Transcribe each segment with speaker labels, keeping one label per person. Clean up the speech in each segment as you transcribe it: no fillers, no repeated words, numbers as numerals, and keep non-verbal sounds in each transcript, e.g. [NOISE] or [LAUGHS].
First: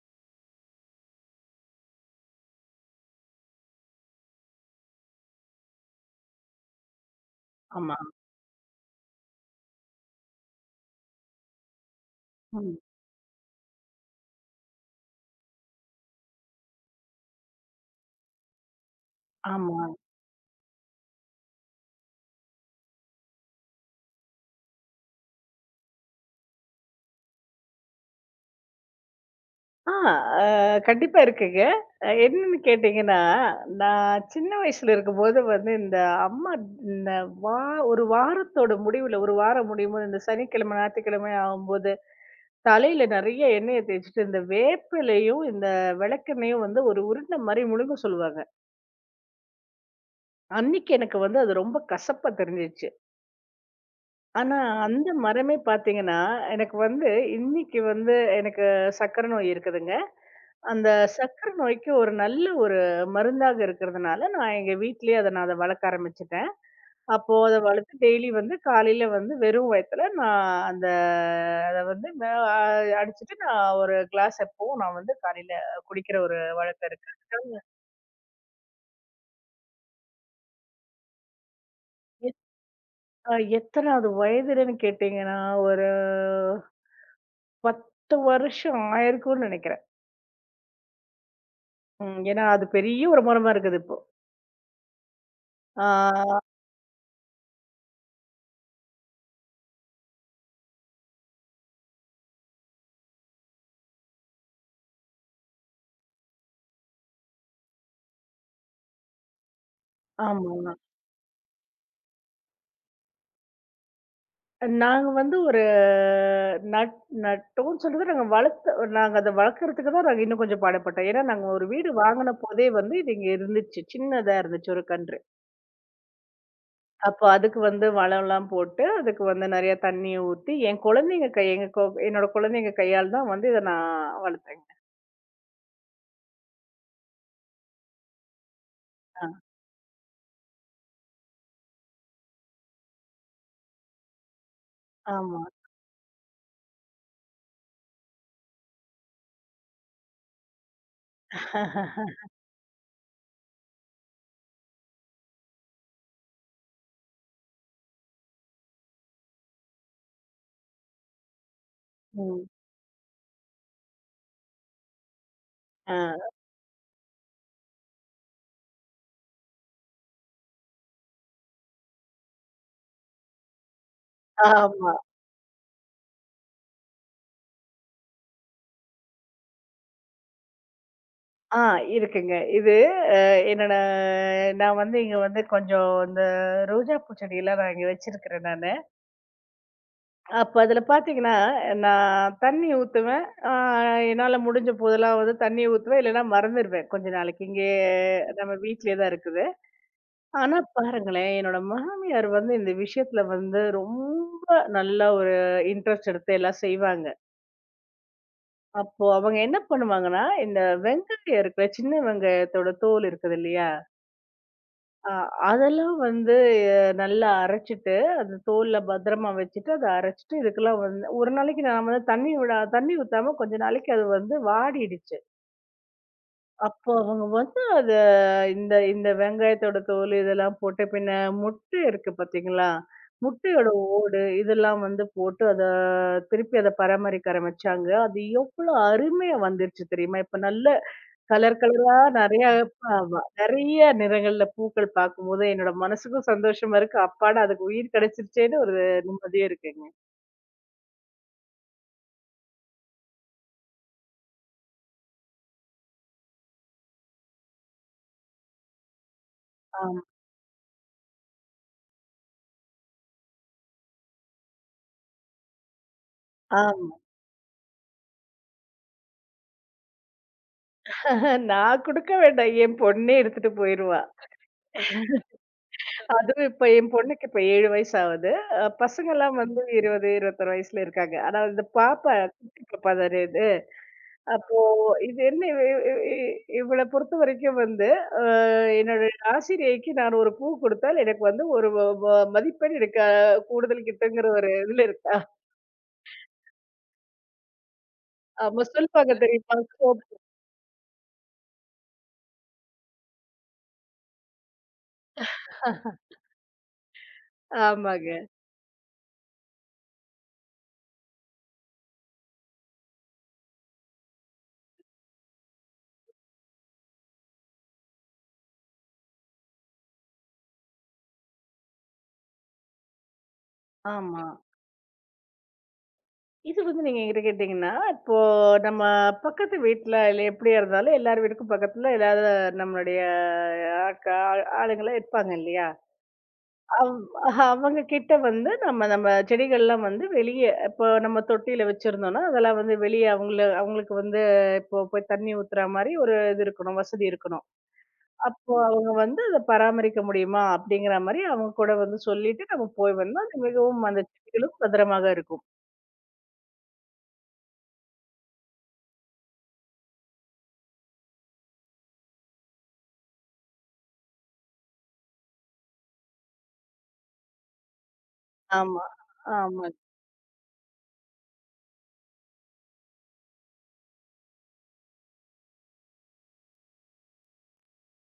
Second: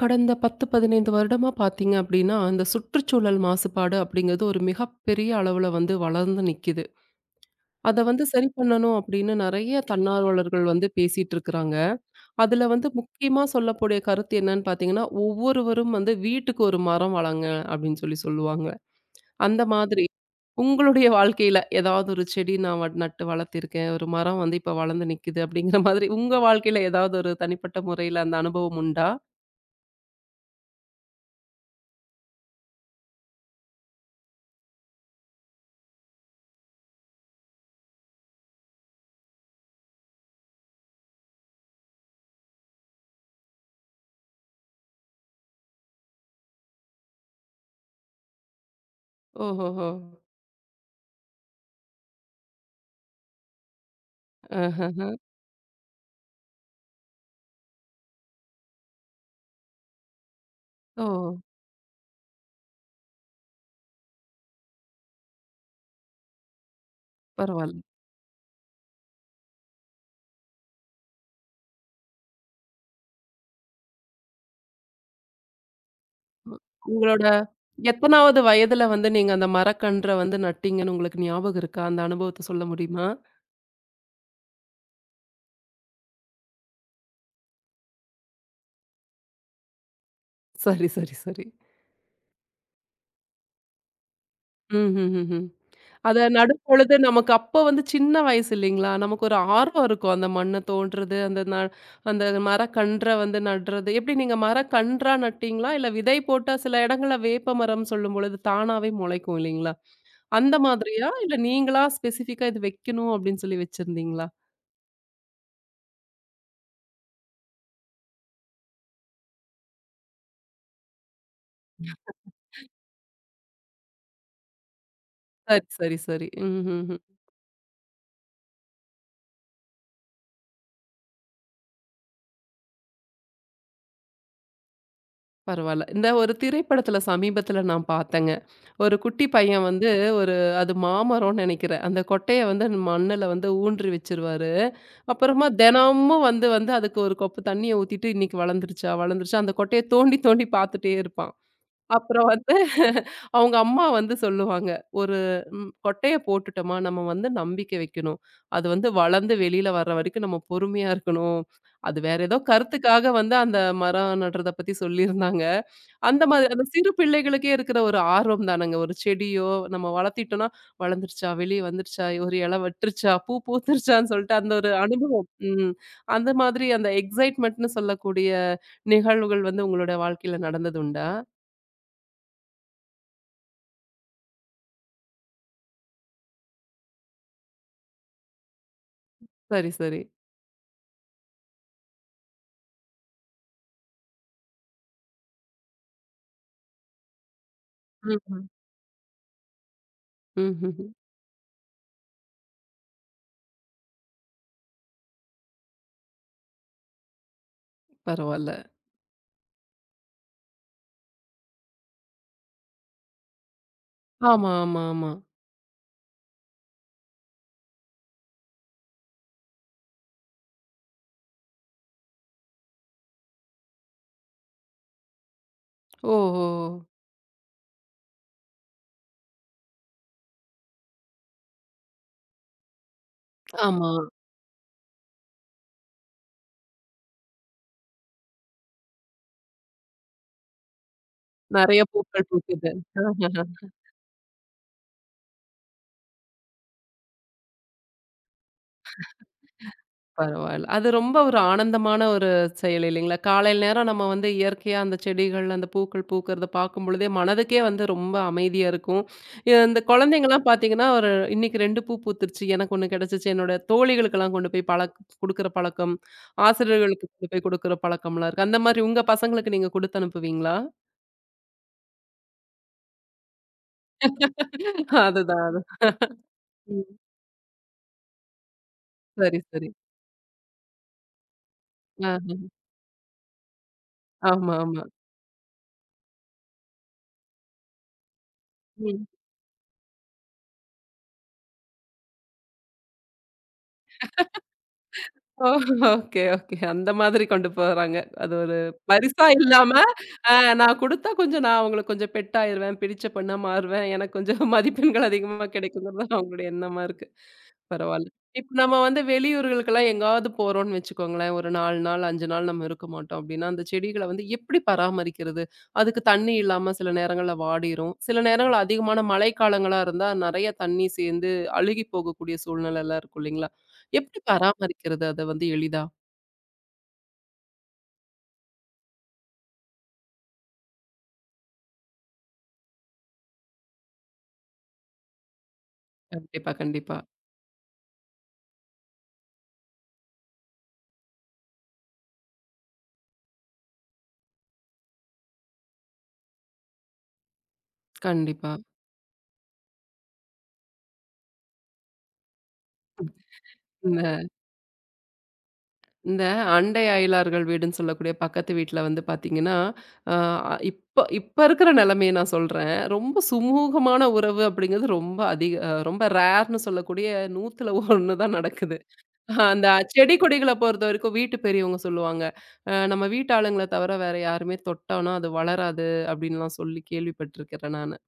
Speaker 1: கடந்த 10, 15 வருடமா பார்த்தீங்க அப்படின்னா, அந்த சுற்றுச்சூழல் மாசுபாடு அப்படிங்கிறது ஒரு மிகப்பெரிய அளவுல வந்து வளர்ந்து நிக்குது.
Speaker 2: ஆமா.
Speaker 1: அத வந்து சரி பண்ணணும் அப்படின்னு நெறைய தன்னார்வலர்கள் வந்து பேசிட்டு இருக்கிறாங்க. அதுல
Speaker 2: ம்.
Speaker 1: வந்து முக்கியமா சொல்லக்கூடிய கருத்து என்னன்னு பார்த்தீங்கன்னா, ஒவ்வொருவரும் வந்து வீட்டுக்கு ஒரு மரம் வளங்க அப்படின்னு சொல்லி சொல்லுவாங்க. அந்த
Speaker 2: ஆமா.
Speaker 1: மாதிரி உங்களுடைய வாழ்க்கையில ஏதாவது ஒரு செடி நான் நட்டு வளர்த்திருக்கேன். ஒரு மரம் வந்து இப்ப வளர்ந்து நிக்குது அப்படிங்கிற மாதிரி உங்க வாழ்க்கையில ஏதாவது ஒரு தனிப்பட்ட முறையில அந்த அனுபவம் உண்டா?
Speaker 2: ஆ அ கண்டிப்பா இருக்குங்க. என்னன்னு கேட்டீங்கன்னா, நான் சின்ன வயசுல இருக்கும்போது வந்து இந்த அம்மா இந்த வா ஒரு வாரத்தோட முடிவுல, ஒரு வாரம் முடியும்போது இந்த சனிக்கிழமை, ஞாயித்துக்கிழமை ஆகும்போது, தலையில நெறைய எண்ணெய தேய்ச்சுட்டு இந்த வேப்பிலையும், இந்த விளக்கெண்ணெயும் வந்து ஒரு உருண்டை மாரி முழுங்க சொல்லுவாங்க.
Speaker 1: ஓஹோஹோ!
Speaker 2: அன்னைக்கு எனக்கு வந்து அது ரொம்ப கசப்பா தெரிஞ்சுச்சு. ஆனா அந்த
Speaker 1: ஆஹ.
Speaker 2: மரமே பார்த்தீங்கன்னா, எனக்கு வந்து இன்னைக்கு வந்து எனக்கு சர்க்கரை நோய் இருக்குதுங்க. அந்த
Speaker 1: ஓ!
Speaker 2: சர்க்கரை நோய்க்கு ஒரு நல்ல ஒரு மருந்தாக இருக்கிறதுனால, நான் எங்க வீட்லயே அத வளர்க்க ஆரம்பிச்சுட்டேன். அப்போ அத
Speaker 1: பரவால்ல.
Speaker 2: வளர்த்து டெய்லி வந்து காலையில வந்து வெறும் வயித்துல நான் அந்த அத வந்து ம அ அடிச்சுட்டு நான் ஒரு கிளாஸ் எப்பவும் நான் வந்து காலையில குடிக்கிற ஒரு வழக்கம் இருக்கு.
Speaker 1: உங்களோட எத்தனாவது வயதுல வந்து நீங்க அந்த மரக்கன்ற வந்து நட்டீங்கன்னு உங்களுக்கு ஞாபகம் இருக்கா? அந்த
Speaker 2: எத்
Speaker 1: அனுபவத்த சொல்ல முடியுமா?
Speaker 2: எத்தனாவது வயதுலன்னு கேட்டீங்கன்னா, ஒரு 10 வருஷம் ஆயிருக்கும்னு நெனைக்கிறேன்.
Speaker 1: சரி, சரி, சரி.
Speaker 2: ம். ஏன்னா அது பெரிய ஒரு மரமா இருக்குது இப்போ.
Speaker 1: ம்ஹ்ஹ்ம். அத
Speaker 2: ஆ
Speaker 1: நடும்பொழுது நமக்கு அப்ப வந்து சின்ன வயசு இல்லைங்களா? நமக்கு ஒரு ஆர்வம் இருக்கும். அந்த மண்ண தோண்டுறது, அந்த மரக்கன்ற வந்து நடுறது. எப்படி நீங்க மரக்கன்றா நட்டீங்களா? இல்ல விதை போட்டா சில இடங்கள்ல வேப்ப மரம் சொல்லும்பொழுது தானாவே முளைக்கும் இல்லைங்களா? அந்த
Speaker 2: ஆமா.
Speaker 1: மாதிரியா? இல்ல நீங்களா ஸ்பெசிஃபிக்கா இது வைக்கணும் அப்படின்னு சொல்லி வச்சிருந்தீங்களா?
Speaker 2: நாங்க வந்து ஒரு நட் நட்டோம்ன்னு சொல்றது நாங்க அத வளர்க்கறதுக்கு தான் நாங்க இன்னும் கொஞ்சம் பாடுபட்டோம். ஏன்னா, நாங்க ஒரு வீடு வாங்குன போதே வந்து இது இங்க இருந்துச்சு. சின்னதா இருந்துச்சு ஒரு கன்று.
Speaker 1: சரி, சரி, சரி. ம்ஹ்ஹ்ம்.
Speaker 2: அப்போ அதுக்கு வந்து வளம்லாம் போட்டு, அதுக்கு வந்து நெறைய தண்ணீய ஊத்தி, என் குழந்தைங்க கை எங்க கொ என்னோட குழந்தைங்க கையால தான் வந்து இத நான் வளர்த்தேங்க.
Speaker 1: பரவால்ல. இந்த ஒரு திரைப்படத்துல சமீபத்துல நான் பார்த்தேங்க. ஒரு குட்டி
Speaker 2: ஆ,
Speaker 1: பையன் வந்து ஒரு அது மாமரம்னு நெனைக்கிறேன். அந்த கொட்டைய வந்து மண்ணுல வந்து ஊன்றி வச்சுருவாரு.
Speaker 2: ஆமா.
Speaker 1: அப்புறமா தினமும் வந்து வந்து அதுக்கு ஒரு கொப்பு தண்ணிய ஊத்திட்டு, "இன்னைக்கு வளர்ந்துருச்சா? வளர்ந்துருச்சா?" அந்த கொட்டைய தோண்டி தோண்டி பார்த்துட்டே இருப்பான். அப்புறம்
Speaker 2: [LAUGHS]
Speaker 1: வந்து [LAUGHS] அவங்க அம்மா வந்து சொல்லுவாங்க, "ஒரு கொட்டைய போட்டுட்டோமா, நம்ம வந்து நம்பிக்கை வைக்கணும். அது வந்து வளர்ந்து வெளியில வர்ற வரைக்கும் நம்ம பொறுமையா இருக்கணும்." அது வேற ஏதோ
Speaker 2: ம்.
Speaker 1: கருத்துக்காக வந்து அந்த மரம் நடுறத பத்தி சொல்லியிருந்தாங்க.
Speaker 2: ஆ,
Speaker 1: அந்த மாதிரி அந்த சிறு பிள்ளைகளுக்கே இருக்கிற ஒரு ஆர்வம் தானங்க. ஒரு செடியோ நம்ம வளர்த்திட்டோம்னா, "வளர்ந்துருச்சா, வெளிய வந்துருச்சா, ஒரு இலை விட்டுருச்சா, பூ பூத்துருச்சான்னு" சொல்லிட்டு அந்த ஒரு
Speaker 2: ஆமா.
Speaker 1: அனுபவம். ம். அந்த மாதிரி அந்த எக்ஸைட்மென்ட்ன்னு சொல்லக்கூடிய நிகழ்வுகள் வந்து உங்களோட வாழ்க்கையில நடந்தது உண்டா?
Speaker 2: ஆ இருக்குங்க. இது என்னோட நான் வந்து இங்க வந்து கொஞ்சம் இந்த ரோஜா பூ செடியெல்லாம் நான் இங்க வச்சிருக்கிறேன் நானு.
Speaker 1: சரி, சரி.
Speaker 2: அப்ப அதில பார்த்தீங்கன்னா, நான் தண்ணி ஊத்துவேன். ஆ என்னால முடிஞ்ச போதெல்லாம் வந்து தண்ணி ஊத்துவேன். இல்லன்னா மறந்துருவேன். கொஞ்ச நாளைக்கு. இங்கே
Speaker 1: ம்ஹ்ம்.
Speaker 2: நம்ம வீட்லயே தான் இருக்குது. ஆனா
Speaker 1: ம்ஹ்ஹ்ம்.
Speaker 2: பாருங்களேன், என்னோட மாமியார் வந்து இந்த விஷயத்துல வந்து ரொம்ப நல்லா ஒரு இன்ட்ரெஸ்ட் எடுத்து எல்லாம் செய்வாங்க.
Speaker 1: பரவால்ல.
Speaker 2: அப்போ அவங்க என்ன பண்ணுவாங்கன்னா, இந்த வெங்காயம் இருக்குல்ல, சின்ன வெங்காயத்தோட தோல் இருக்குது இல்லையா?
Speaker 1: ஆமா, ஆமா,
Speaker 2: அ
Speaker 1: ஆமா.
Speaker 2: அதெல்லாம் வந்து நல்லா அரைச்சுட்டு, அந்த தோல்ல பத்திரமா வச்சுட்டு, அத அரைச்சுட்டு இதுக்கெல்லாம் வந்து ஒரு நாளைக்கு நாம வந்து தண்ணி ஊத்தாம கொஞ்ச நாளைக்கு அது வந்து வாடிடுச்சு.
Speaker 1: ஓஹோ!
Speaker 2: அப்போ அவங்க வந்து அத இந்த இந்த வெங்காயத்தோட தோல் இதெல்லாம் போட்டு, பின்ன முட்டை இருக்கு பார்த்தீங்களா? முட்டையோட
Speaker 1: ஆமா.
Speaker 2: ஓடு இதெல்லாம் வந்து போட்டு அத திருப்பி அத பராமரிக்க ஆரம்பிச்சாங்க. அது எவ்வளோ அருமையா வந்துருச்சு தெரியுமா? இப்ப நல்ல கலர்
Speaker 1: நெறைய
Speaker 2: கலரா
Speaker 1: பூக்கள்
Speaker 2: நெறைய
Speaker 1: பூக்குது.
Speaker 2: ஆமா.
Speaker 1: [LAUGHS]
Speaker 2: நெறைய நிறங்கள்ல பூக்கள் பார்க்கும்போது, என்னோட மனசுக்கும் சந்தோஷமா இருக்கு. அப்பாடா! அதுக்கு உயிர் கிடைச்சிருச்சேன்னு ஒரு நிம்மதியும் இருக்குங்க.
Speaker 1: பரவால்ல. அது ரொம்ப ஒரு ஆனந்தமான ஒரு செயல் இல்லைங்களா? காலையில நேரம் நம்ம வந்து இயற்கையா அந்த செடிகள், அந்த பூக்கள் பூக்கிறத பார்க்கும் பொழுதே மனதுக்கே வந்து ரொம்ப அமைதியா இருக்கும். இந்த
Speaker 2: ஆமா,
Speaker 1: குழந்தைங்கலாம் பார்த்தீங்கன்னா, ஒரு இன்னைக்கு 2 பூ பூத்துருச்சு, எனக்கு 1 கிடைச்சுச்சு. என்னோட தோழிகளுக்கெல்லாம் கொண்டு போய் குடுக்குற பழக்கம்,
Speaker 2: ஆமா.
Speaker 1: ஆசிரியர்களுக்கு கொண்டு போய் குடுக்குற பழக்கம்லாம் இருக்கு. அந்த மாரி உங்க பசங்களுக்கு நீங்க குடுத்து அனுப்புவீங்களா?
Speaker 2: [LAUGHS] நான் குடுக்க வேண்டாம். என் பொண்ணே எடுத்துட்டு போயிருவா.
Speaker 1: [LAUGHS] அதுதான்.
Speaker 2: அதுவும் இப்ப என் பொண்ணுக்கு இப்ப 7 வயசு ஆகுது. பசங்கலாம்
Speaker 1: சரி,
Speaker 2: வந்து
Speaker 1: சரி.
Speaker 2: 20, 21 வயசுல இருக்காங்க. ஆனா இந்த பாப்பா
Speaker 1: ஆஹ.
Speaker 2: குட்டி பாப்பா தானே
Speaker 1: ஆமா,
Speaker 2: அப்போ
Speaker 1: ஆமா.
Speaker 2: இது என்ன இ இ இ இவள பொறுத்தவரைக்கும் வந்து, அ
Speaker 1: ம்.
Speaker 2: என்னுடைய ஆசிரியைக்கு நான் ஒரு பூ குடுத்தால், எனக்கு வந்து ஒரு வ வ மதிப்பெண் எனக்கு கூடுதல் கிட்டுங்கிற ஒரு இதுல இருக்கா.
Speaker 1: ஓ! Okay, okay. அந்த மாதிரி கொண்டு போறாங்க. அது ஒரு
Speaker 2: ஆமா சொல்லுவாங்க
Speaker 1: பரிசா
Speaker 2: தெரியுமா?
Speaker 1: இல்லாம, அ நான் குடுத்தா கொஞ்சம் நான் அவங்களுக்கு கொஞ்சம் பெட் ஆயிருவேன், பிடிச்ச பொண்ணா மாறுவேன். எனக்கு கொஞ்சம் [LAUGHS] மதிப்பெண்கள் அதிகமா கிடைக்குங்கிறது தான் அவங்களுடைய எண்ணமா இருக்கு. பரவால்ல.
Speaker 2: ஆமாங்க.
Speaker 1: இப்ப நம்ம வந்து வெளியூர்களுக்கெல்லாம் எங்காவது போறோம்னு வச்சுக்கோங்களேன், ஒரு 4 நாள், 5 நாள் நம்ம இருக்க மாட்டோம் அப்டின்னா, அந்த செடிகள வந்து எப்டி பராமரிக்கிறது? அதுக்கு தண்ணி இல்லாம சில நேரங்கள்ல வாடிரும். சில நேரங்கள்ல அதிகமான மழைக்காலங்களா இருந்தா, நெறைய தண்ணி சேர்ந்து அழுகி போகக்கூடிய சூழ்நிலைலாம் இருக்கும் இல்லைங்களா? எப்படி
Speaker 2: ஆமா.
Speaker 1: பராமரிக்கிறது அத வந்து எளிதா?
Speaker 2: இது வந்து நீங்க என்கிட்ட கேட்டீங்கன்னா, இப்போ நம்ம பக்கத்து வீட்ல இல்ல எப்படியா இருந்தாலும் எல்லார் வீட்டுக்கும் பக்கத்துல எல்லா நம்மளுடைய ஆட்க ஆளுங்கலாம் இருப்பாங்க இல்லையா?
Speaker 1: கண்டிப்பா,
Speaker 2: அவ்
Speaker 1: கண்டிப்பா.
Speaker 2: அவங்க கிட்ட வந்து நம்ம நம்ம செடிகள்லாம் வந்து வெளிய இப்போ நம்ம தொட்டியில வச்சிருந்தோம்னா, அதெல்லாம் வந்து வெளிய அவங்களுக்கு வந்து இப்போ போய் தண்ணி ஊத்துற மாரி ஒரு இது இருக்கணும், வசதி இருக்கணும்.
Speaker 1: கண்டிப்பா.
Speaker 2: அப்போ அவங்க வந்து அத பராமரிக்க முடியுமா? அப்படிங்கிற மாரி அவங்க கூட வந்து சொல்லிட்டு நம்ம போய் வந்தா, அது மிகவும்
Speaker 1: இந்த
Speaker 2: அந்த செடிகளும் பத்திரமாக இருக்கும்.
Speaker 1: இந்த அண்டை அயலார்கள் வீடுன்னு சொல்லக்கூடிய பக்கத்து வீட்ல வந்து பார்த்தீங்கன்னா, அ இப்ப இப்ப இருக்கிற நிலைமைய நான் சொல்றேன். ரொம்ப சுமூகமான உறவு அப்படிங்கிறது ரொம்ப அதிக ரொம்ப ரேர்ன்னு சொல்லக்கூடிய 100ல 1 தான் நடக்குது.
Speaker 2: ஆமா.
Speaker 1: அந்த
Speaker 2: ஆமா.
Speaker 1: செடி கொடிகள பொறுத்தவரைக்கும் வீட்டு பெரியவங்க சொல்லுவாங்க. நம்ம வீட்டாளுங்கள தவிர வேற யாருமே தொட்டோம்னா, அது வளராது அப்படின்லாம் சொல்லி கேள்விப்பட்டிருக்கிறேன் நானு.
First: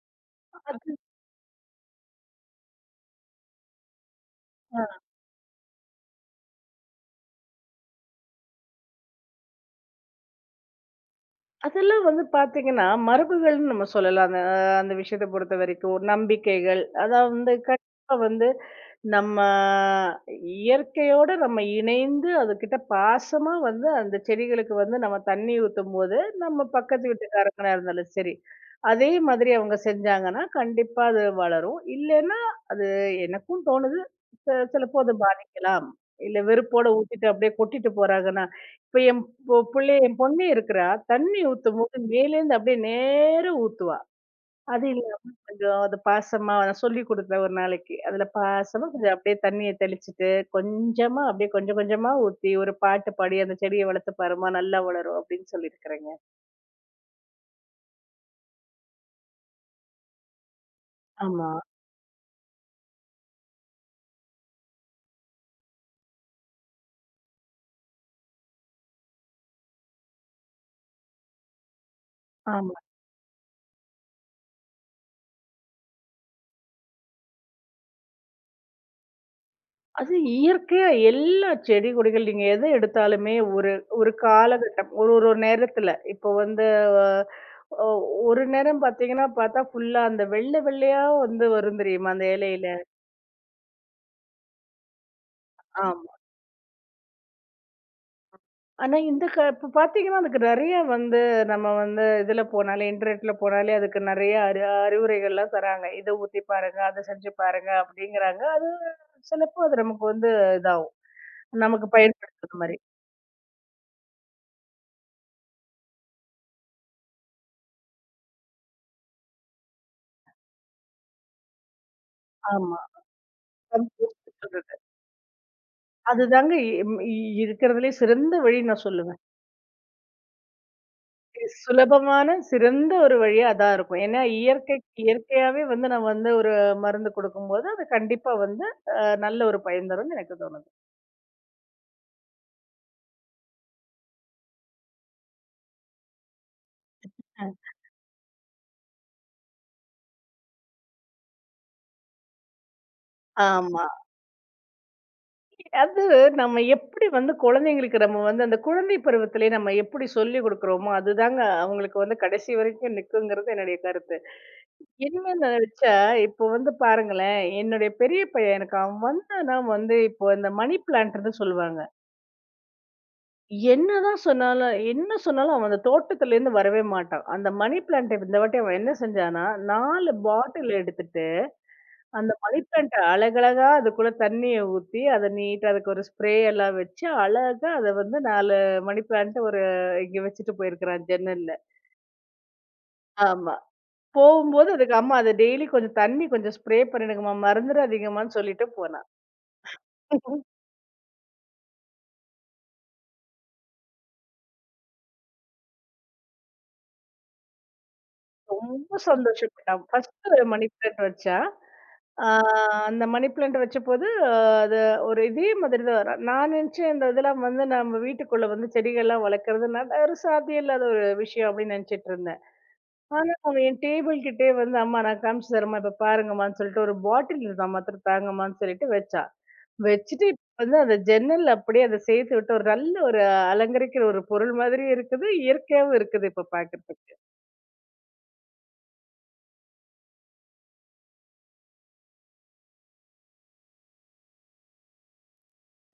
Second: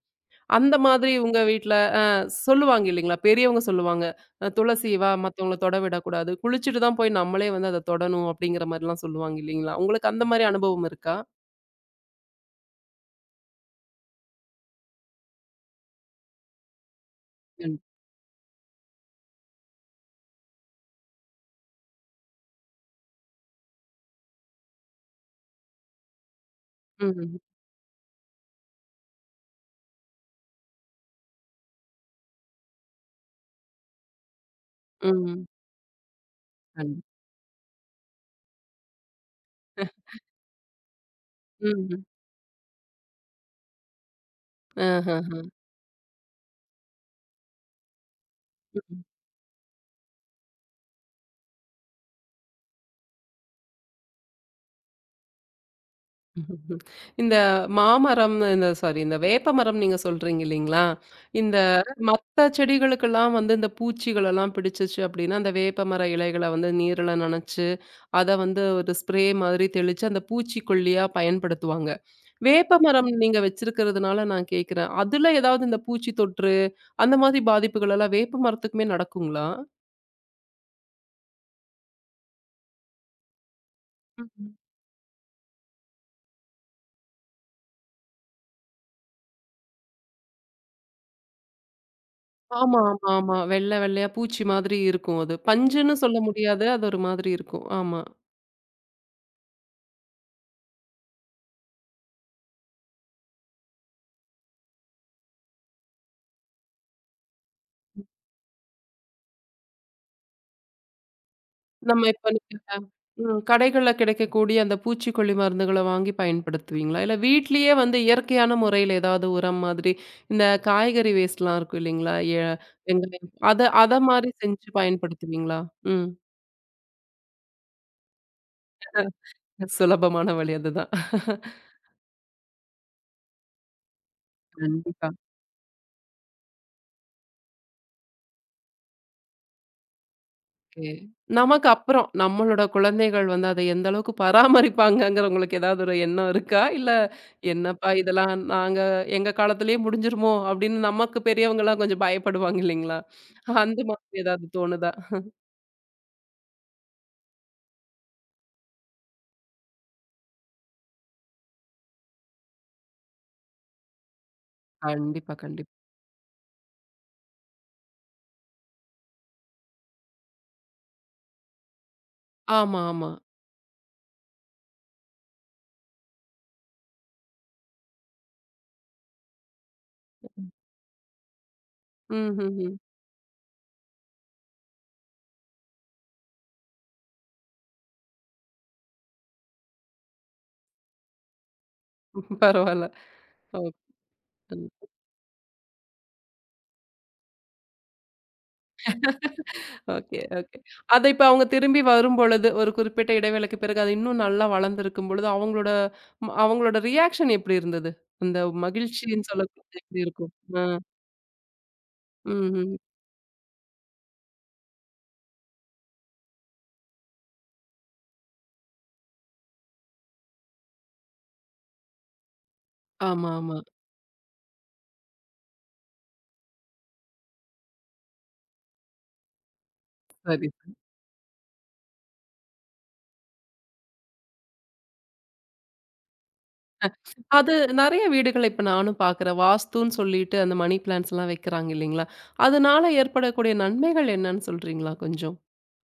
Speaker 1: அந்த
Speaker 2: அது
Speaker 1: மாதிரி உங்க வீட்ல அ சொல்லுவாங்க இல்லைங்களா? பெரியவங்க சொல்லுவாங்க. "துளசி வா மத்தவங்கள தொட விடக்கூடாது. குளிச்சுட்டு தான் போய் நம்மளே வந்து அத தொடணும்." அப்படிங்கிற மாரிலாம் சொல்லுவாங்க இல்லைங்களா? உங்களுக்கு அந்த மாரி அனுபவம் இருக்கா?
Speaker 2: அதெல்லாம் வந்து பார்த்தீங்கன்னா, மரபுகள்ன்னு நம்ம சொல்லலாம். அந்த விஷயத்த பொறுத்தவரைக்கும். நம்பிக்கைகள், அதாவது வந்து
Speaker 1: கண்
Speaker 2: கண்டிப்பா வந்து நம்ம இயற்கையோட நம்ம இணைந்து அதுகிட்ட பாசமா வந்து அந்த செடிகளுக்கு வந்து நம்ம தண்ணி ஊத்தும்போது, நம்ம பக்கத்து
Speaker 1: ம்.
Speaker 2: வீட்டுக்காரங்களா இருந்தாலும் சரி, அதே மாதிரி அவங்க செஞ்சாங்கன்னா, கண்டிப்பா அது வளரும். இல்லைன்னா, அது எனக்கும் தோணுது, சிலப்போ அது
Speaker 1: ம்.
Speaker 2: பாதிக்கலாம். இல்ல வெறுப்போட
Speaker 1: கண்
Speaker 2: ஊத்திட்டு அப்படியே கொட்டிட்டு போறாங்கன்னா, இப்ப என் இப்போ புள்ளை என் பொண்ணு இருக்கிறா. தண்ணி ஊத்தும்போது
Speaker 1: ம்.
Speaker 2: மேலேருந்து அப்படியே நேரா ஊத்துவா. அது இல்லாம
Speaker 1: அஹஹ.
Speaker 2: கொஞ்சம் அது பாசமா நான் சொல்லிக் குடுத்தேன் ஒரு நாளைக்கு. அதுல பாசமா
Speaker 1: ம்.
Speaker 2: கொஞ்சம் அப்படியே தண்ணிய தெளிச்சுட்டு, கொஞ்சமா அப்படியே கொஞ்சம் கொஞ்சமா ஊத்தி, ஒரு பாட்டு பாடி, "அந்த செடிய வளர்த்து பாரும்மா, நல்லா வளரும்" அப்படின்னு சொல்லியிருக்கிறேங்க.
Speaker 1: ம்ஹும். இந்த மாமரம் இந்த சாரி இந்த வேப்ப மரம் நீங்க சொல்றீங்க இல்லைங்களா?
Speaker 2: ஆமா.
Speaker 1: இந்த மத்த செடிகளுக்கெல்லாம் வந்து இந்த பூச்சிகள் எல்லாம் பிடிச்சுச்சு அப்படின்னா, அந்த வேப்ப மர இலைகள வந்து நீருல நனைச்சு அத வந்து ஒரு ஸ்ப்ரே மாதிரி தெளிச்சு, அந்த பூச்சிக்கொல்லியா பயன்படுத்துவாங்க.
Speaker 2: ஆமா.
Speaker 1: வேப்பமரம் நீங்க வச்சிருக்கிறதுனால நான் கேட்கிறேன். அதுல ஏதாவது இந்த பூச்சி தொற்று, அந்த மாதிரி பாதிப்புகள் எல்லாம் வேப்ப மரத்துக்குமே நடக்குங்களா?
Speaker 2: அது இயற்கையா எல்லா செடி கொடிகள் நீங்க எத எடுத்தாலுமே ஒரு ஒரு
Speaker 1: ம்ஹ்ம்.
Speaker 2: காலகட்டம் ஒரு ஒரு ஒரு நேரத்துல இப்போ வந்து அஹ், அஹ், ஒரு நேரம் பாத்தீங்கன்னா பார்த்தா ஃபுல்லா அந்த வெள்ளை வெள்ளையா வந்து வரும் தெரியுமா அந்த இலையில
Speaker 1: ஆமா, ஆமா, ஆமா. வெள்ள வெள்ளையா பூச்சி மாதிரி இருக்கும் அது. பஞ்சுன்னு
Speaker 2: ஆமா.
Speaker 1: சொல்ல முடியாது. அது ஒரு மாதிரி இருக்கும். ஆமா.
Speaker 2: ஆனா இந்த இப்ப பாத்தீங்கன்னா அதுக்கு நிறைய வந்து நம்ம வந்து இதுல போனாலே இன்டர்நெட்ல போனாலே அதுக்கு நிறைய அறிவுரைகள்லாம் தராங்க, இதை ஊத்தி பாருங்க, அதை செஞ்சு பாருங்க அப்படிங்கிறாங்க. அது சிலப்போ அது நமக்கு வந்து இதாகும் நமக்கு
Speaker 1: நம்ம இப்ப
Speaker 2: பயன்படுத்துற
Speaker 1: நீங்க
Speaker 2: மாதிரி
Speaker 1: ம். கடைகள்ல கிடைக்கக்கூடிய அந்த பூச்சிக்கொல்லி மருந்துகள வாங்கி பயன்படுத்துவீங்களா? இல்ல வீட்லயே வந்து இயற்கையான முறையில ஏதாவது உரம் மாதிரி, இந்த காய்கறி வேஸ்ட்லாம் இருக்கும் இல்லைங்களா? எ
Speaker 2: ஆமா.
Speaker 1: வெங்காயம் அத அத மாரி செஞ்சு பயன்படுத்துவீங்களா? ம்.
Speaker 2: அதுதாங்க இருக்கிறதுலே சிறந்த வழி நான் சொல்லுவேன்.
Speaker 1: சுலபமான வழி அதுதான்.
Speaker 2: சுலபமான சிறந்த ஒரு வழியா அதான் இருக்கும். ஏன்னா இயற்கைக்கு
Speaker 1: கண்டிப்பா.
Speaker 2: இயற்கையாவே வந்து நம்ம வந்து ஒரு மருந்து குடுக்கும்போது, அது கண்டிப்பா வந்து நல்ல ஒரு பயன் தரும்னு எனக்கு தோணுது.
Speaker 1: ஓகே. நமக்கு அப்புறம், நம்மளோட குழந்தைகள் வந்து அத எந்த அளவுக்கு பராமரிப்பாங்கங்கிற உங்களுக்கு ஏதாவது ஒரு எண்ணம் இருக்கா? இல்ல
Speaker 2: அ.
Speaker 1: என்னப்பா இதெல்லாம் நாங்க எங்க காலத்திலேயே முடிஞ்சிருமோ! அப்படின்னு நமக்கு பெரியவங்கலாம் கொஞ்சம் பயப்படுவாங்க இல்லைங்களா? அந்த
Speaker 2: ஆமா.
Speaker 1: மாதிரி ஏதாவது தோணுதா?
Speaker 2: அது நம்ம எப்படி வந்து குழந்தைங்களுக்கு நம்ம வந்து அந்த குழந்தை பருவத்திலே நம்ம எப்படி சொல்லிக் குடுக்குறோமோ, அதுதாங்க அவங்களுக்கு வந்து கடைசி வரைக்கும் நிக்குங்கிறது என்னுடைய கருத்து. என்ன
Speaker 1: கண்டிப்பா, கண்டிப்பா.
Speaker 2: நினைச்சா, இப்போ வந்து பாருங்களேன், என்னுடைய பெரிய பையன் எனக்கு அவன் வந்தான்னா வந்து இப்போ இந்த மணி பிளான்ட்ன்னு சொல்லுவாங்க.
Speaker 1: ஆமா, ஆமா.
Speaker 2: என்னதான் சொன்னாலும் என்ன சொன்னாலும் அவன் அந்த தோட்டத்திலேருந்து வரவே மாட்டான். அந்த மணி பிளான்ட்ட இந்த வாட்டி அவன் என்ன செஞ்சான்னா, 4 பாட்டில் எடுத்துட்டு அந்த மணி
Speaker 1: ம்ஹ்ஹ்ம்.
Speaker 2: பிளான்ட் அழகழகா அதுக்குள்ள தண்ணிய ஊத்தி, அத நீட்டா அதுக்கு ஒரு ஸ்ப்ரே எல்லாம் வச்சு, அழகா அத வந்து 4 மணி பிளான்ட் ஒரு இங்க வச்சுட்டு போயிருக்கிறான் ஜன்னல்ல.
Speaker 1: பரவால்ல.
Speaker 2: ஆமா.
Speaker 1: ஓகே,
Speaker 2: போகும்போது அதுக்கு அம்மா அத டெய்லி கொஞ்சம் தண்ணி கொஞ்சம் ஸ்ப்ரே பண்ணிடுங்கம்மா, மறந்துறாதீங்கம்மான்னு சொல்லிட்டு போனா.
Speaker 1: Okay, okay.
Speaker 2: [LAUGHS]
Speaker 1: அத இப்ப அவங்க திரும்பி வரும்பொழுது, ஒரு குறிப்பிட்ட இடைவேளைக்கு பிறகு அது இன்னும் நல்லா வளர்ந்திருக்கும் பொழுது, அவங்களோட அவங்களோட ரியாக்ஷன் எப்படி இருந்தது? அந்த
Speaker 2: ரொம்ப
Speaker 1: மகிழ்ச்சின்னு சொல்லக்கூடிய
Speaker 2: சந்தோஷப்பட்டான்.
Speaker 1: எப்படி இருக்கும்?
Speaker 2: ஃபர்ஸ்ட்டு ஒரு
Speaker 1: ஆ.
Speaker 2: மணி பிளான்ட் வச்சா. ஆ
Speaker 1: ம்ஹ்ம்.
Speaker 2: அந்த மணி பிளான்ட் வச்சபோது, அது ஒரு இதே மாதிரி தான் வரும். நான் நினைச்சேன் இந்த இதெல்லாம் வந்து நம்ம வீட்டுக்குள்ள வந்து செடிகள்லாம் வளர்க்கறது ஒரு சாத்தியம் இல்லாத ஒரு விஷயம் அப்படின்னு நினைச்சிட்டு இருந்தேன்.
Speaker 1: ஆமா,
Speaker 2: ஆனா,
Speaker 1: ஆமா.
Speaker 2: அவன் என் டேபிள் கிட்டயே வந்து, "அம்மா நான் காமிச்சு தரேம்மா, இப்ப பாருங்கம்மான்னு" சொல்லிட்டு ஒரு பாட்டில் இருந்தான், மாத்திரம் தாங்கம்மான்னு சொல்லிட்டு வச்சா. வச்சுட்டு இப்ப
Speaker 1: சரி.
Speaker 2: வந்து அந்த ஜன்னல்ல அப்படியே அத சேர்த்து விட்டு ஒரு நல்ல ஒரு அலங்கரிக்கிற ஒரு பொருள் மாதிரியும் இருக்குது, இயற்கையாவும் இருக்குது இப்ப
Speaker 1: அ
Speaker 2: பார்க்கறதுக்கு.
Speaker 1: அது நெறைய வீடுகள் இப்ப நானும் பார்க்குறேன். வாஸ்துன்னு சொல்லிட்டு அந்த மணி பிளான்ட்ஸ்லாம் வைக்கிறாங்க இல்லைங்களா? அதனால ஏற்படக்கூடிய நன்மைகள் என்னன்னு சொல்றீங்களா கொஞ்சம்?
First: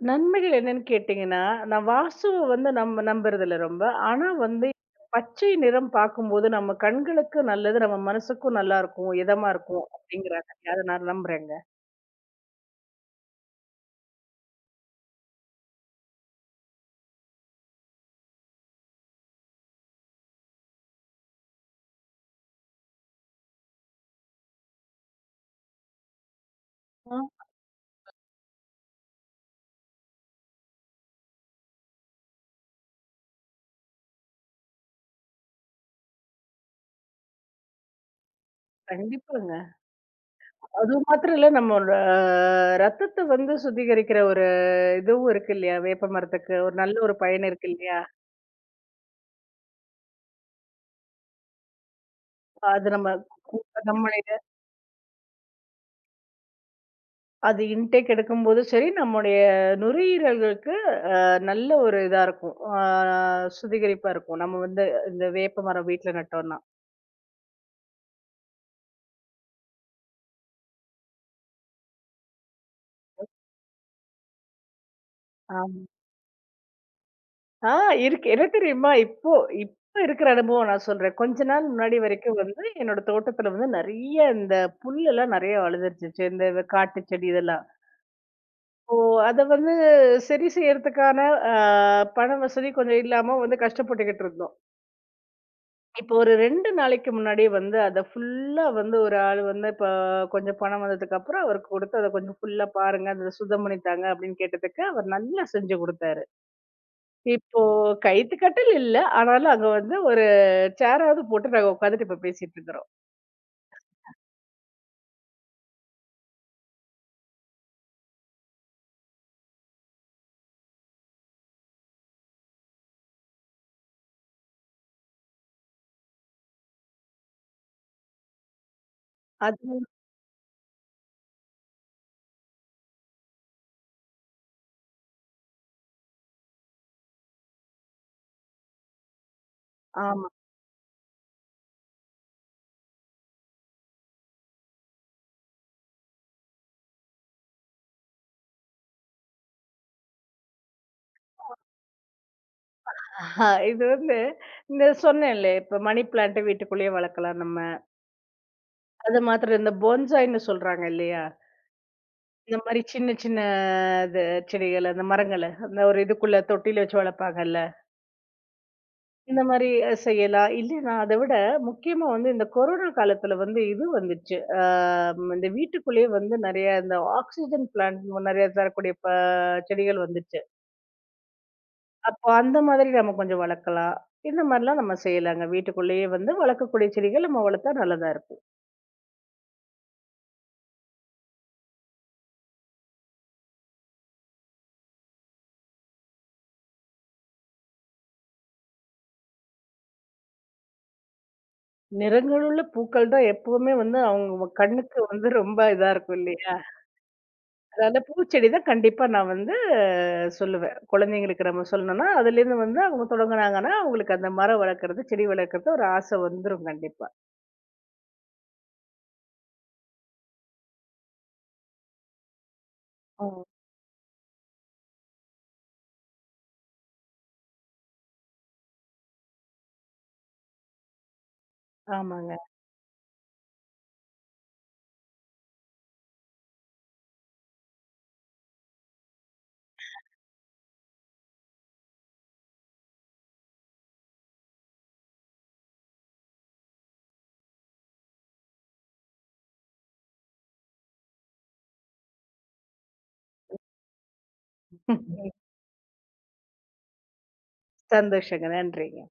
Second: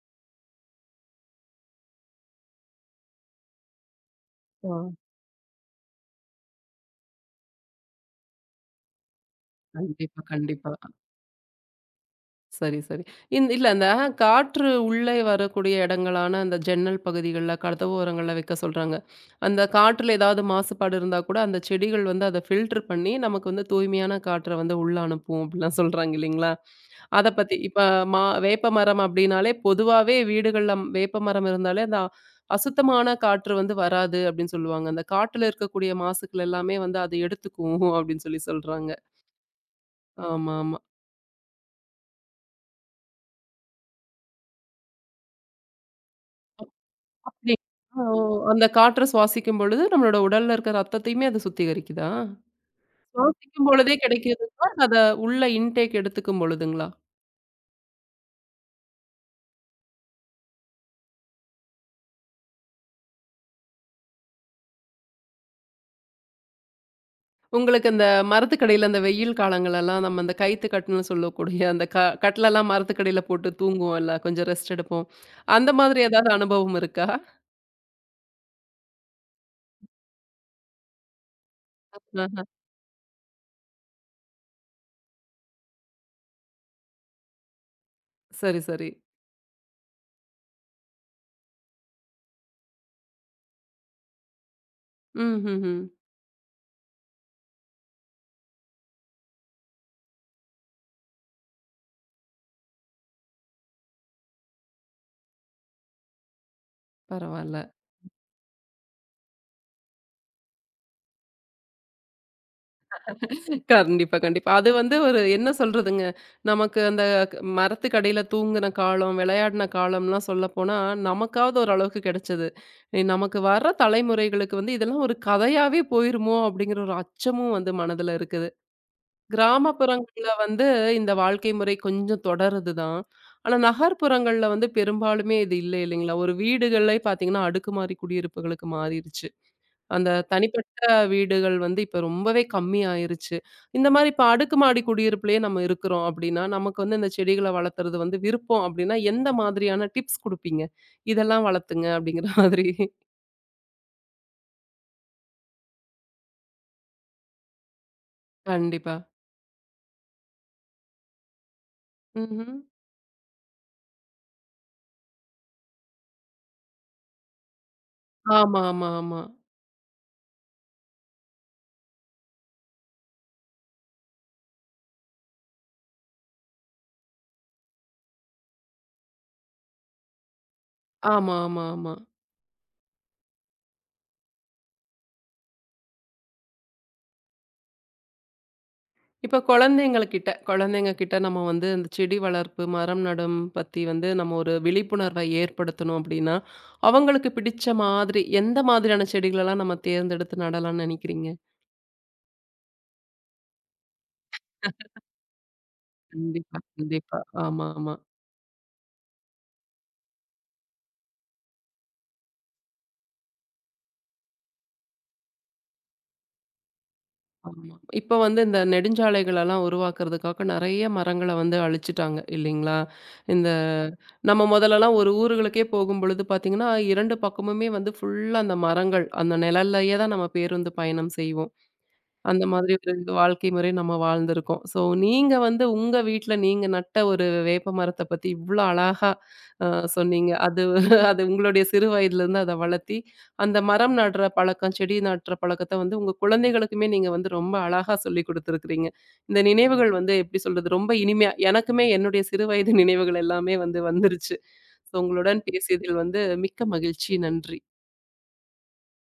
Speaker 2: நன்மைகள் என்னன்னு கேட்டீங்கன்னா, நான் வாசுவ வந்து நம்ம நம்புறதில்ல ரொம்ப. ஆனா வந்து
Speaker 1: ஆ.
Speaker 2: பச்சை நிறம் பார்க்கும்போது நம்ம கண்களுக்கு நல்லது, நம்ம மனசுக்கும் நல்லா இருக்கும், இதமா இருக்கும்
Speaker 1: கண்டிப்பா,
Speaker 2: அப்படிங்கிறாங்க.
Speaker 1: கண்டிப்பா.
Speaker 2: அத நான் நம்புறேங்க.
Speaker 1: சரி, சரி. இல்ல அந்த காற்று உள்ளே வரக்கூடிய இடங்களான அந்த ஜன்னல் பகுதிகள்ல, கதவு ஓரங்கள்ல வைக்க சொல்றாங்க. அந்த காற்றுல ஏதாவது மாசுபாடு இருந்தா கூட அந்த செடிகள் வந்து அத ஃபில்டர் பண்ணி, நமக்கு வந்து தூய்மையான காற்ற வந்து உள்ள அனுப்பும் அப்படிலாம் சொல்றாங்க இல்லைங்களா? அத
Speaker 2: ஆ,
Speaker 1: பத்தி. இப்ப வேப்பமரம் அப்டின்னாலே பொதுவாவே வீடுகள்ல வேப்பமரம் இருந்தாலே அந்த அசுத்தமான காற்று வந்து வராது அப்டின்னு சொல்லுவாங்க. அந்த காட்டுல இருக்கக்கூடிய மாசுக்கள் எல்லாமே வந்து அது எடுத்துக்கும் [LAUGHS] அப்டின்னு சொல்லி சொல்றாங்க.
Speaker 2: கண்டிப்பாங்க.
Speaker 1: ஆமா, ஆமா.
Speaker 2: அது மாத்திரம் இல்ல நம்மோட ரத்தத்த வந்து சுத்திகரிக்கிற ஒரு இதுவும் இருக்கு இல்லையா? வேப்ப மரத்துக்கு ஒரு நல்ல ஒரு பயன்
Speaker 1: அப்டி
Speaker 2: இருக்கு இல்லையா?
Speaker 1: ஓ! அந்த காற்ற சுவாசிக்கும் பொழுது நம்மளோட உடல்ல இருக்க ரத்தத்தையுமே அது சுத்திகரிக்குதா?
Speaker 2: அது நம்ம
Speaker 1: சுவாசிக்கும் பொழுதே
Speaker 2: நம்முடைய
Speaker 1: கிடைக்குதுங்களா? அத உள்ள இன்டேக் எடுத்துக்கும் பொழுதுங்களா?
Speaker 2: அது இன்டேக் எடுக்கும்போது சரி, நம்முடைய நுரையீரல்களுக்கு நல்ல ஒரு இதா இருக்கும். சுத்திகரிப்பா இருக்கும். நம்ம வந்து இந்த வேப்ப மரம் வீட்ல நட்டோம்னா.
Speaker 1: உங்களுக்கு அந்த மரத்துக்கடியில அந்த வெயில் காலங்களெல்லாம் நம்ம அந்த கயித்து கட்டுன்னு சொல்லக்கூடிய அந்த க கட்டிலெல்லாம் மரத்துக்கடியில போட்டு தூங்குவோம்ல, கொஞ்சம் ரெஸ்ட் எடுப்போம். அந்த
Speaker 2: ஆமா.
Speaker 1: மாதிரி ஏதாவது அனுபவம் இருக்கா?
Speaker 2: ஆ இருக்கு. என்ன தெரியுமா? இப்போ இப்போ இருக்கிற அனுபவம் நான் சொல்றேன். கொஞ்ச நாள் முன்னாடி வரைக்கும்
Speaker 1: ஆஹ.
Speaker 2: வந்து என்னோட தோட்டத்துல வந்து நெறைய இந்த புல்லெல்லாம் நெறைய வளர்ந்துருச்சு. இந்த காட்டு செடி இதெல்லாம்.
Speaker 1: சரி, சரி.
Speaker 2: அத வந்து சரி செய்யறதுக்கான அ பண வசதி கொஞ்சம் இல்லாம வந்து கஷ்டப்பட்டுக்கிட்டு இருந்தோம்.
Speaker 1: ம்ஹ்ஹ்ம்.
Speaker 2: இப்போ ஒரு 2 நாளைக்கு முன்னாடி வந்து அத ஃபுல்லா வந்து ஒரு ஆள் வந்து இப்ப கொஞ்சம் பணம் வந்ததுக்கப்புறம் அவருக்கு கொடுத்து அத கொஞ்சம் ஃபுல்லா பாருங்க. அத சுத்தம் பண்ணித்தாங்க அப்படின்னு கேட்டதுக்கு அவர் நல்லா செஞ்சு குடுத்தாரு. இப்போ
Speaker 1: பரவால்ல.
Speaker 2: கைத்து கட்டில் இல்ல. ஆனாலும் அங்க வந்து ஒரு சேராவது போட்டு நாங்க உட்காந்துட்டு இப்ப பேசிட்டு இருக்கிறோம்.
Speaker 1: கண்டிப்பா, கண்டிப்பா. அது வந்து ஒரு என்ன சொல்றதுங்க, நமக்கு அந்த க மரத்துக்கடியில தூங்குன காலம், விளையாடின காலம்லாம் சொல்லப்போனா, நமக்காவது ஓரளவுக்கு கிடைச்சது. நமக்கு வர்ற தலைமுறைகளுக்கு வந்து இதெல்லாம் ஒரு கதையாவே போயிருமோ! அப்படிங்கிற ஒரு அச்சமும் வந்து மனதில இருக்குது.
Speaker 2: அது
Speaker 1: கிராமப்புறங்கள்ல வந்து இந்த வாழ்க்கை முறை கொஞ்சம் தொடருது தான். ஆனா நகர்ப்புறங்கள்ல வந்து பெரும்பாலுமே இது இல்ல இல்லைங்களா? ஒரு வீடுகள்லே பார்த்தீங்கன்னா, அடுக்குமாடி குடியிருப்புகளுக்கு மாறிருச்சு. அந்த
Speaker 2: ஆமா.
Speaker 1: தனிப்பட்ட வீடுகள் வந்து இப்ப ரொம்பவே கம்மி ஆயிருச்சு. இந்த மாரி இப்ப அடுக்குமாடி குடியிருப்புலயே நம்ம இருக்கிறோம் அப்டின்னா, நமக்கு வந்து இந்த செடிகள வளர்த்துறது வந்து விருப்பம் அப்டின்னா, எந்த மாதிரியான டிப்ஸ் குடுப்பீங்க? இதெல்லாம் வளர்த்துங்க அப்டிங்கிற மாதிரி.
Speaker 2: இது வந்து இந்த சொன்னேன்ல, இப்ப மணி பிளான்ட் வீட்டுக்குள்ளேயே வளர்க்கலாம் நம்ம.
Speaker 1: கண்டிப்பா.
Speaker 2: அது மாத்திரம் இந்த போன்சாய்ன்னு சொல்றாங்க இல்லையா?
Speaker 1: ம்ஹ்ம்.
Speaker 2: இந்த மாரி சின்ன சின்ன இது செடிகள், அந்த மரங்கள, அந்த ஒரு இதுக்குள்ள தொட்டில வச்சு வளர்ப்பாங்கல்ல.
Speaker 1: ஆமா, ஆமா, ஆமா.
Speaker 2: இந்த மாரி செய்யலாம். இல்லைன்னா அத விட முக்கியமா வந்து இந்த கொரோனா காலத்துல வந்து இது வந்துச்சு. இந்த வீட்டுக்குள்ளேயே வந்து நெறைய இந்த ஆக்ஸிஜன் பிளான்ட் நெறைய தரக்கூடிய செடிகள் வந்துச்சு.
Speaker 1: ஆமா, ஆமா, ஆமா.
Speaker 2: அப்போ அந்த மாதிரி நம்ம கொஞ்சம் வளர்க்கலாம். இந்த மாரிலாம் நம்ம செய்யலாங்க. வீட்டுக்குள்ளேயே வந்து வளர்க்கக்கூடிய செடிகள் நம்ம வளர்த்தா நல்லதா இருக்கும்.
Speaker 1: இப்ப குழந்தைங்கள்கிட்ட குழந்தைங்ககிட்ட நம்ம வந்து இந்த செடி வளர்ப்பு, மரம் நடும் பத்தி வந்து நம்ம ஒரு விழிப்புணர்வை ஏற்படுத்தணும் அப்படின்னா, அவங்களுக்கு பிடிச்ச மாதிரி எந்த மாதிரியான செடிகளெல்லாம் நம்ம தேர்ந்தெடுத்து நடலாம்ன்னு நினைக்கிறீங்க?
Speaker 2: நிறங்களுள்ள பூக்கள் தான் எப்பவுமே வந்து அவங்க கண்ணுக்கு வந்து ரொம்ப இதா இருக்கும் இல்லையா?
Speaker 1: கண்டிப்பா, கண்டிப்பா. ஆமா, ஆமா,
Speaker 2: அந்த பூச்செடி தான் கண்டிப்பா நான் வந்து சொல்லுவேன். குழந்தைங்களுக்கு நம்ம சொல்லணும்னா, அதுலேருந்து வந்து அவங்க தொடங்குனாங்கன்னா, அவங்களுக்கு அந்த மரம் வளர்க்கறது, செடி வளர்க்கறது ஒரு ஆசை வந்துரும் கண்டிப்பா.
Speaker 1: ஆமா. இப்ப வந்து இந்த நெடுஞ்சாலைகளெல்லாம் உருவாக்குறதுக்காக நெறைய மரங்கள வந்து அழிச்சுட்டாங்க இல்லைங்களா?
Speaker 2: ஓ!
Speaker 1: இந்த நம்ம முதல்லலாம் ஒரு ஊர்களுக்கே போகும்பொழுது பார்த்தீங்கன்னா, 2 பக்கமுமே வந்து ஃபுல்லா அந்த மரங்கள். அந்த நிழல்லயே தான் நம்ம பேருந்து பயணம் செய்வோம்.
Speaker 2: ஆமாங்க.
Speaker 1: அந்த மாதிரி ஒரு வாழ்க்கை முறை நம்ம வாழ்ந்திருக்கோம். ஸோ நீங்க வந்து உங்க வீட்ல நீங்க நட்ட ஒரு வேப்ப மரத்த பத்தி இவ்ளோ அழகா அ சொன்னீங்க. அது அது உங்களுடைய சிறு வயதிலேருந்து அத வளர்த்தி, அந்த மரம் நடுற பழக்கம், செடி நடுற பழக்கத்த வந்து உங்க குழந்தைகளுக்குமே நீங்க வந்து ரொம்ப அழகா சொல்லிக் குடுத்துருக்கிறீங்க. இந்த நினைவுகள் வந்து எப்படி சொல்றது? ரொம்ப இனிமையா எனக்குமே என்னுடைய சிறு வயது நினைவுகள் எல்லாமே வந்து வந்துருச்சு.
Speaker 2: [LAUGHS]
Speaker 1: ஸோ
Speaker 2: ம்.
Speaker 1: உங்களுடன் பேசியதில் வந்து மிக்க மகிழ்ச்சி. நன்றி.
Speaker 2: சந்தோஷங்க. நன்றிங்க.